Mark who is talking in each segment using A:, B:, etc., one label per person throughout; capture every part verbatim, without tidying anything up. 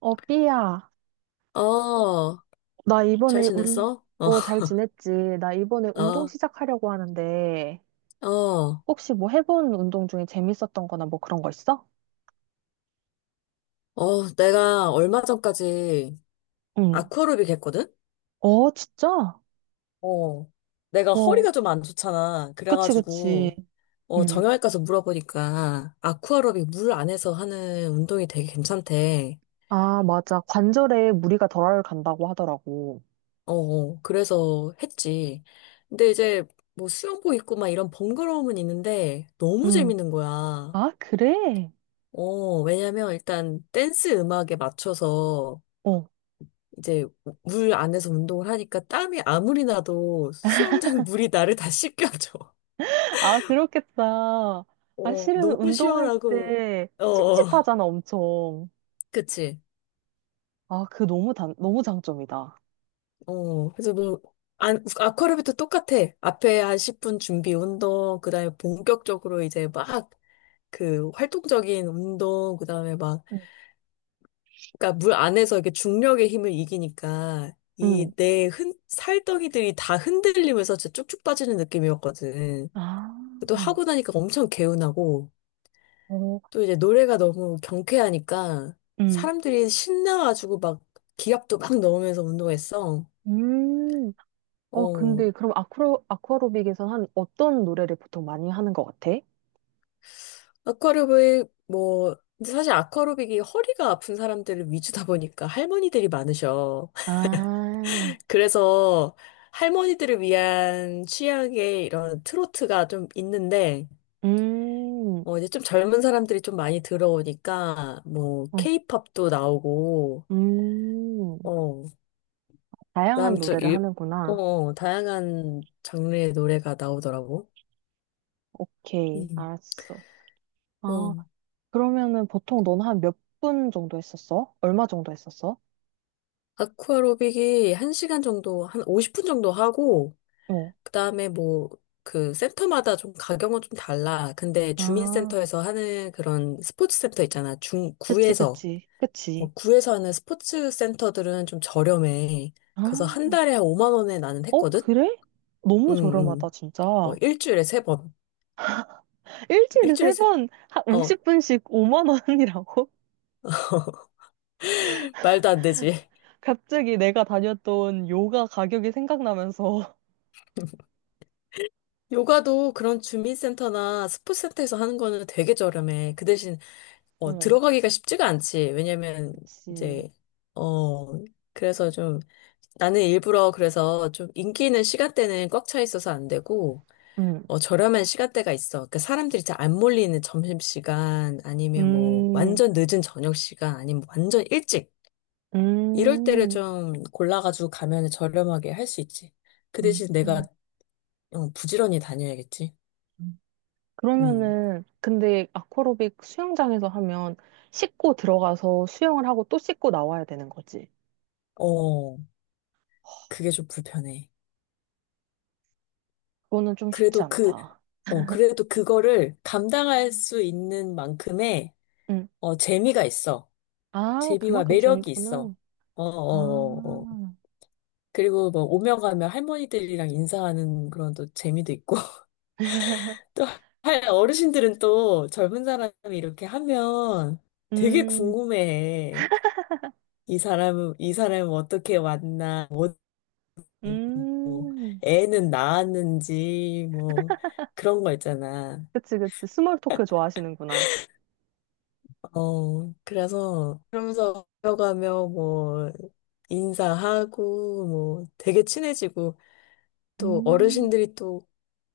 A: 어, 삐야.
B: 어,
A: 나
B: 잘
A: 이번에 운,
B: 지냈어? 어,
A: 어, 잘 지냈지? 나 이번에 운동
B: 어,
A: 시작하려고 하는데,
B: 어,
A: 혹시 뭐 해본 운동 중에 재밌었던 거나 뭐 그런 거 있어?
B: 어, 내가 얼마 전까지
A: 응.
B: 아쿠아로빅 했거든?
A: 어, 진짜?
B: 어, 내가
A: 와,
B: 허리가 좀 안 좋잖아.
A: 그치, 그치.
B: 그래가지고, 어,
A: 응.
B: 정형외과 가서 물어보니까 아쿠아로빅 물 안에서 하는 운동이 되게 괜찮대.
A: 아, 맞아. 관절에 무리가 덜 간다고 하더라고.
B: 어, 어, 그래서 했지. 근데 이제 뭐 수영복 입고 막 이런 번거로움은 있는데 너무
A: 응.
B: 재밌는 거야.
A: 아, 그래?
B: 어, 왜냐면 일단 댄스 음악에 맞춰서
A: 어.
B: 이제 물 안에서 운동을 하니까 땀이 아무리 나도 수영장 물이 나를 다 씻겨줘.
A: 아, 그렇겠다. 아,
B: 어,
A: 실은
B: 너무
A: 운동할
B: 시원하고,
A: 때
B: 어, 어,
A: 찝찝하잖아, 엄청.
B: 그치.
A: 아, 그 너무 단, 너무 장점이다.
B: 어, 그래서 뭐, 안, 아쿠아로빅도 똑같아. 앞에 한 십 분 준비 운동, 그 다음에 본격적으로 이제 막, 그 활동적인 운동, 그 다음에 막,
A: 응.
B: 그러니까 물 안에서 이렇게 중력의 힘을 이기니까, 이
A: 응.
B: 내 흔, 살덩이들이 다 흔들리면서 진짜 쭉쭉 빠지는 느낌이었거든.
A: 아.
B: 또 하고 나니까 엄청 개운하고,
A: 어,
B: 또 이제 노래가 너무 경쾌하니까
A: 음.
B: 사람들이 신나가지고 막 기합도 막 넣으면서 운동했어.
A: 음. 어,
B: 어,
A: 근데 그럼 아쿠로, 아쿠아로빅에서 한 어떤 노래를 보통 많이 하는 것 같아?
B: 아쿠아로빅, 뭐, 근데 사실 아쿠아로빅이 허리가 아픈 사람들을 위주다 보니까 할머니들이 많으셔.
A: 아,
B: 그래서 할머니들을 위한 취향의 이런 트로트가 좀 있는데,
A: 음,
B: 어, 이제 좀 젊은 사람들이 좀 많이 들어오니까, 뭐,
A: 어,
B: 케이팝도 나오고,
A: 음.
B: 어,
A: 다양한
B: 그다음 좀
A: 노래를
B: 일, 어,
A: 하는구나.
B: 어, 다양한 장르의 노래가 나오더라고.
A: 오케이,
B: 음.
A: 알았어.
B: 어.
A: 아, 그러면은 보통 넌 한 몇 분 정도 했었어? 얼마 정도 했었어?
B: 아쿠아로빅이 한 시간 정도, 한 오십 분 정도 하고,
A: 어,
B: 그다음에 뭐, 그 센터마다 좀 가격은 좀 달라. 근데
A: 아,
B: 주민센터에서 하는 그런 스포츠 센터 있잖아. 중,
A: 그치,
B: 구에서.
A: 그치. 그치.
B: 어, 구에서 하는 스포츠 센터들은 좀 저렴해.
A: 아,
B: 그래서 한 달에 한 오만 원에 나는
A: 어,
B: 했거든?
A: 그래? 너무
B: 응,
A: 저렴하다,
B: 응. 어,
A: 진짜.
B: 일주일에 세 번.
A: 일주일에
B: 일주일에
A: 세
B: 세,
A: 번, 한
B: 어,
A: 오십 분씩 오만 원이라고?
B: 말도 안 되지.
A: 갑자기 내가 다녔던 요가 가격이 생각나면서.
B: 요가도 그런 주민센터나 스포츠센터에서 하는 거는 되게 저렴해. 그 대신, 어,
A: 어,
B: 들어가기가 쉽지가 않지. 왜냐면,
A: 그치.
B: 이제, 어, 그래서 좀, 나는 일부러 그래서 좀 인기 있는 시간대는 꽉 차 있어서 안 되고,
A: 음,
B: 어, 저렴한 시간대가 있어. 그러니까 사람들이 잘 안 몰리는 점심시간, 아니면 뭐,
A: 음,
B: 완전 늦은 저녁시간, 아니면 완전 일찍. 이럴 때를
A: 음.
B: 좀 골라가지고 가면 저렴하게 할 수 있지. 그
A: 음,
B: 대신 내가,
A: 음.
B: 어, 부지런히 다녀야겠지. 음.
A: 그러면은, 근데 아쿠아로빅 수영장에서 하면 씻고 들어가서 수영을 하고 또 씻고 나와야 되는 거지.
B: 어. 그게 좀 불편해.
A: 그거는 좀 쉽지
B: 그래도 그,
A: 않다.
B: 어, 그래도 그거를 감당할 수 있는 만큼의,
A: 응.
B: 어, 재미가 있어.
A: 아,
B: 재미와
A: 그만큼
B: 매력이
A: 재밌구나.
B: 있어. 어, 어, 어, 어.
A: 아,
B: 그리고 뭐, 오며 가며 할머니들이랑 인사하는 그런 또 재미도 있고, 또, 할 어르신들은 또 젊은 사람이 이렇게 하면 되게
A: 음,
B: 궁금해해. 이 사람은, 이 사람은 어떻게 왔나, 뭐,
A: 음.
B: 애는 낳았는지, 뭐, 그런 거 있잖아.
A: 그치, 그치. 스몰 토크 좋아하시는구나.
B: 어, 그래서 그러면서 걸어가며 뭐 인사하고 뭐 되게 친해지고 또
A: 음.
B: 어르신들이 또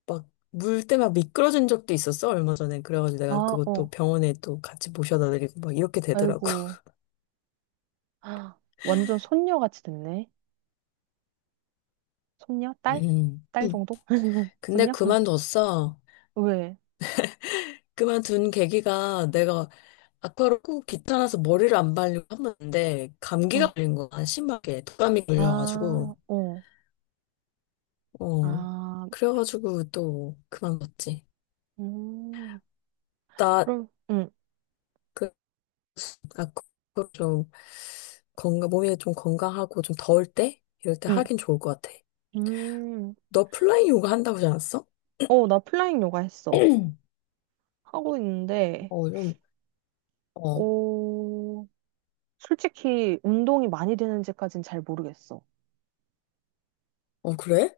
B: 막 물 때 막 미끄러진 적도 있었어 얼마 전에 그래가지고 내가
A: 아, 어.
B: 그것도 병원에 또 같이 모셔다 드리고 막 이렇게 되더라고.
A: 아이고. 아, 완전 손녀같이 됐네. 손녀? 딸?
B: 음.
A: 딸 정도?
B: 근데
A: 손녀?
B: 그만뒀어.
A: 왜?
B: 그만둔 계기가 내가 아까로 꼭 귀찮아서 머리를 안 말리고 한번데
A: 어.
B: 감기가 걸린 거야 심하게 독감이 걸려가지고
A: 아, 어.
B: 어
A: 아,
B: 그래가지고 또 그만뒀지.
A: 음.
B: 나,
A: 그럼, 응,
B: 그, 아, 그, 그좀 건강, 몸이 좀 건강하고 좀 더울 때? 이럴 때
A: 응.
B: 하긴 좋을 것 같아.
A: 음.
B: 너 플라잉 요가 한다고 하지 않았어?
A: 어, 나 플라잉 요가 했어. 하고 있는데,
B: 어, 좀, 어,
A: 어, 솔직히 운동이 많이 되는지까진 잘 모르겠어.
B: 어, 그래?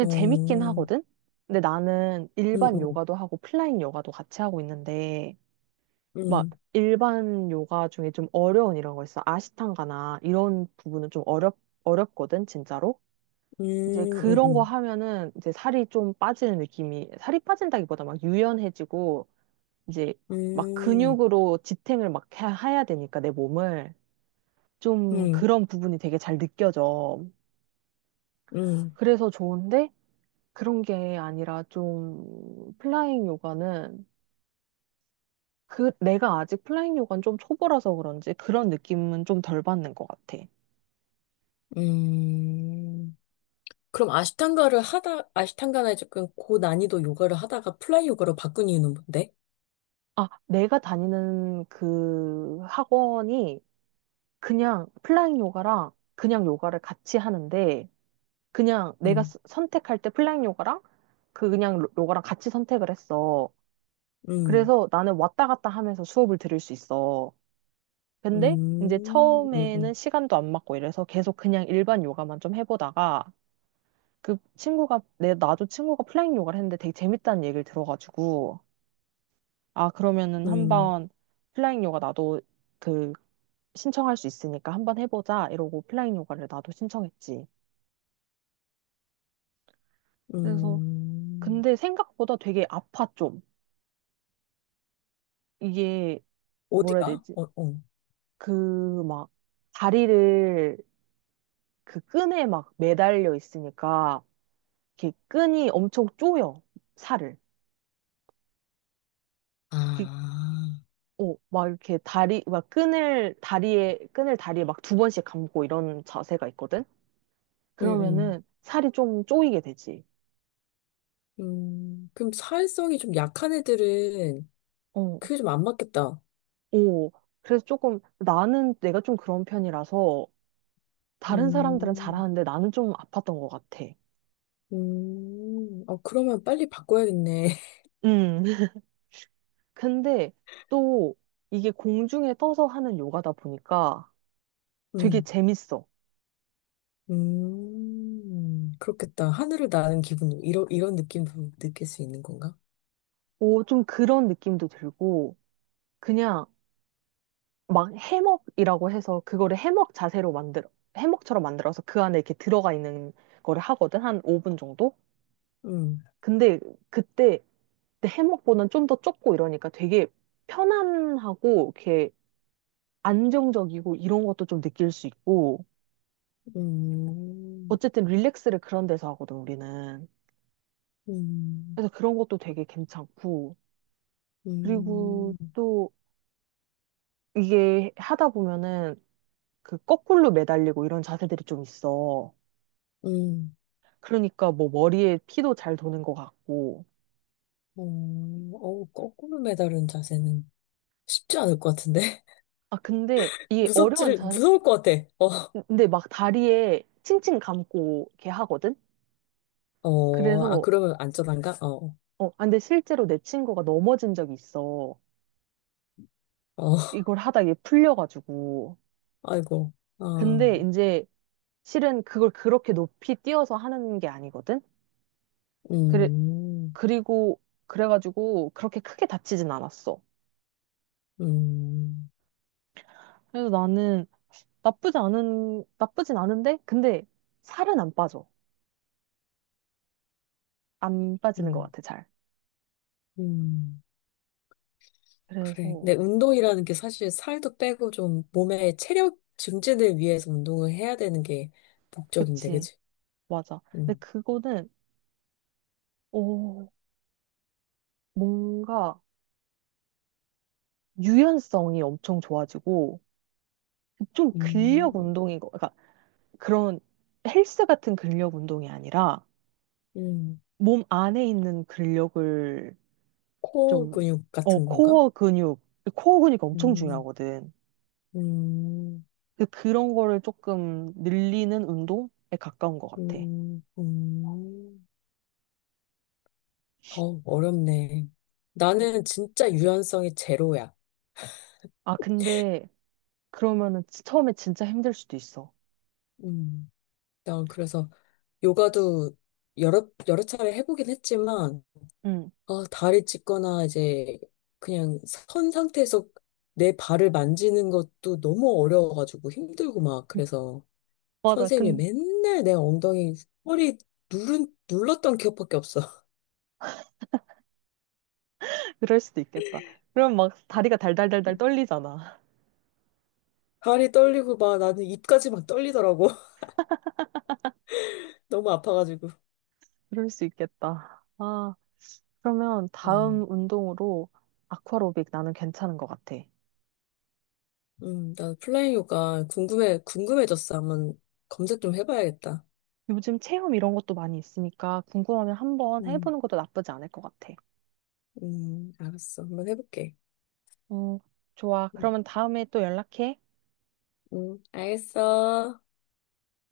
B: 어,
A: 재밌긴
B: 음,
A: 하거든? 근데 나는 일반
B: 음,
A: 요가도 하고 플라잉 요가도 같이 하고 있는데, 막
B: 음,
A: 일반 요가 중에 좀 어려운 이런 거 있어. 아시탄가나 이런 부분은 좀 어렵, 어렵거든, 진짜로. 이제
B: 음,
A: 그런 거
B: 음,
A: 하면은 이제 살이 좀 빠지는 느낌이, 살이 빠진다기보다 막 유연해지고, 이제 막
B: 음,
A: 근육으로 지탱을 막 해- 해야 되니까 내 몸을. 좀
B: 음,
A: 그런 부분이 되게 잘 느껴져.
B: 음,
A: 그래서 좋은데 그런 게 아니라 좀 플라잉 요가는 그 내가 아직 플라잉 요가는 좀 초보라서 그런지 그런 느낌은 좀 덜 받는 것 같아.
B: 음. 그럼 아시탄가를 하다, 아시탄가나 조금 고난이도 요가를 하다가 플라잉 요가로 바꾼 이유는 뭔데?
A: 아, 내가 다니는 그 학원이 그냥 플라잉 요가랑 그냥 요가를 같이 하는데 그냥 내가
B: 음,
A: 스- 선택할 때 플라잉 요가랑 그 그냥 로- 요가랑 같이 선택을 했어.
B: 음,
A: 그래서 나는 왔다 갔다 하면서 수업을 들을 수 있어. 근데 이제
B: 음, 음,
A: 처음에는
B: 음,
A: 시간도 안 맞고 이래서 계속 그냥 일반 요가만 좀 해보다가 그 친구가 내 나도 친구가 플라잉 요가를 했는데 되게 재밌다는 얘기를 들어가지고 아 그러면은
B: 음.
A: 한번 플라잉 요가 나도 그... 신청할 수 있으니까 한번 해보자 이러고 오프라인 요가를 나도 신청했지. 그래서
B: 음.
A: 근데 생각보다 되게 아파 좀. 이게 뭐라 해야
B: 어디가?
A: 되지?
B: 어, 어.
A: 그 막 다리를 그 끈에 막 매달려 있으니까 이렇게 끈이 엄청 쪼여 살을.
B: 아,
A: 그- 어, 막 이렇게 다리 막 끈을 다리에 끈을 다리에 막 두 번씩 감고 이런 자세가 있거든.
B: 음, 음.
A: 그러면은 살이 좀 쪼이게 되지.
B: 음, 그럼 사회성이 좀 약한 애들은
A: 어,
B: 그게 좀 안 맞겠다.
A: 오. 그래서 조금 나는 내가 좀 그런 편이라서 다른 사람들은
B: 음,
A: 잘하는데 나는 좀 아팠던 것 같아.
B: 음, 어, 그러면 빨리 바꿔야겠네.
A: 음, 근데 또 이게 공중에 떠서 하는 요가다 보니까 되게
B: 음,
A: 재밌어.
B: 음, 그렇겠다. 하늘을 나는 기분, 이런, 이런 느낌도 느낄 수 있는 건가?
A: 오, 좀 그런 느낌도 들고 그냥 막 해먹이라고 해서 그거를 해먹 자세로 만들어 해먹처럼 만들어서 그 안에 이렇게 들어가 있는 거를 하거든 한 오 분 정도.
B: 음,
A: 근데 그때 내 해먹보다는 좀 더 좁고 이러니까 되게 편안하고 이렇게 안정적이고 이런 것도 좀 느낄 수 있고
B: 음,
A: 어쨌든 릴렉스를 그런 데서 하거든, 우리는.
B: 음,
A: 그래서 그런 것도 되게 괜찮고. 그리고
B: 음,
A: 또 이게 하다 보면은 그 거꾸로 매달리고 이런 자세들이 좀 있어.
B: 음,
A: 그러니까 뭐 머리에 피도 잘 도는 것 같고.
B: 어, 어, 거꾸로 매달은 자세는 쉽지 않을 것 같은데.
A: 아, 근데 이게 어려운
B: 무섭지를,
A: 자세,
B: 무서울 것 같아.
A: 근데 막 다리에 칭칭 감고 이렇게 하거든?
B: 어, 어, 아,
A: 그래서,
B: 그러면 안전한가? 어,
A: 어, 아, 근데 실제로 내 친구가 넘어진 적이 있어.
B: 어,
A: 이걸 하다 이게 풀려가지고.
B: 아이고, 아,
A: 근데 이제 실은 그걸 그렇게 높이 뛰어서 하는 게 아니거든? 그래,
B: 음,
A: 그리고, 그래가지고 그렇게 크게 다치진 않았어.
B: 음,
A: 그래서 나는 나쁘지 않은, 나쁘진 않은데, 근데 살은 안 빠져. 안 빠지는 것
B: 음,
A: 같아, 잘.
B: 음, 그래.
A: 그래서,
B: 근데 운동이라는 게 사실 살도 빼고 좀 몸의 체력 증진을 위해서 운동을 해야 되는 게 목적인데,
A: 그치,
B: 그치?
A: 맞아. 근데
B: 음,
A: 그거는, 어, 뭔가 유연성이 엄청 좋아지고, 좀 근력
B: 음,
A: 운동인 거, 그러니까 그런 헬스 같은 근력 운동이 아니라,
B: 음,
A: 몸 안에 있는 근력을
B: 코어
A: 좀,
B: 근육
A: 어,
B: 같은 건가?
A: 코어 근육, 코어 근육이 엄청
B: 음,
A: 중요하거든.
B: 음,
A: 그- 그런 거를 조금 늘리는 운동에 가까운 것 같아.
B: 음, 음. 어, 어렵네. 나는 진짜 유연성이 제로야.
A: 아, 근데 그러면은 지- 처음에 진짜 힘들 수도 있어.
B: 음. 난 그래서 요가도 여러, 여러 차례 해보긴 했지만,
A: 응.
B: 아, 다리 찢거나 이제 그냥 선 상태에서 내 발을 만지는 것도 너무 어려워가지고 힘들고 막 그래서
A: 맞아.
B: 선생님이
A: 근
B: 맨날 내 엉덩이, 허리 누른, 눌렀던 기억밖에 없어.
A: 그럴 수도 있겠다. 그럼 막 다리가 달달달달 떨리잖아.
B: 다리 떨리고 막 나는 입까지 막 떨리더라고. 너무 아파가지고.
A: 그럴 수 있겠다. 아, 그러면
B: 어,
A: 다음 운동으로 아쿠아로빅 나는 괜찮은 것 같아.
B: 음, 나 플라잉 요가 궁금해, 궁금해졌어. 한번 검색 좀 해봐야겠다.
A: 요즘 체험 이런 것도 많이 있으니까 궁금하면 한번
B: 음,
A: 해보는 것도 나쁘지 않을 것 같아.
B: 음, 알았어. 한번 해볼게.
A: 어, 좋아.
B: 음,
A: 그러면 다음에 또 연락해.
B: 음, 알겠어.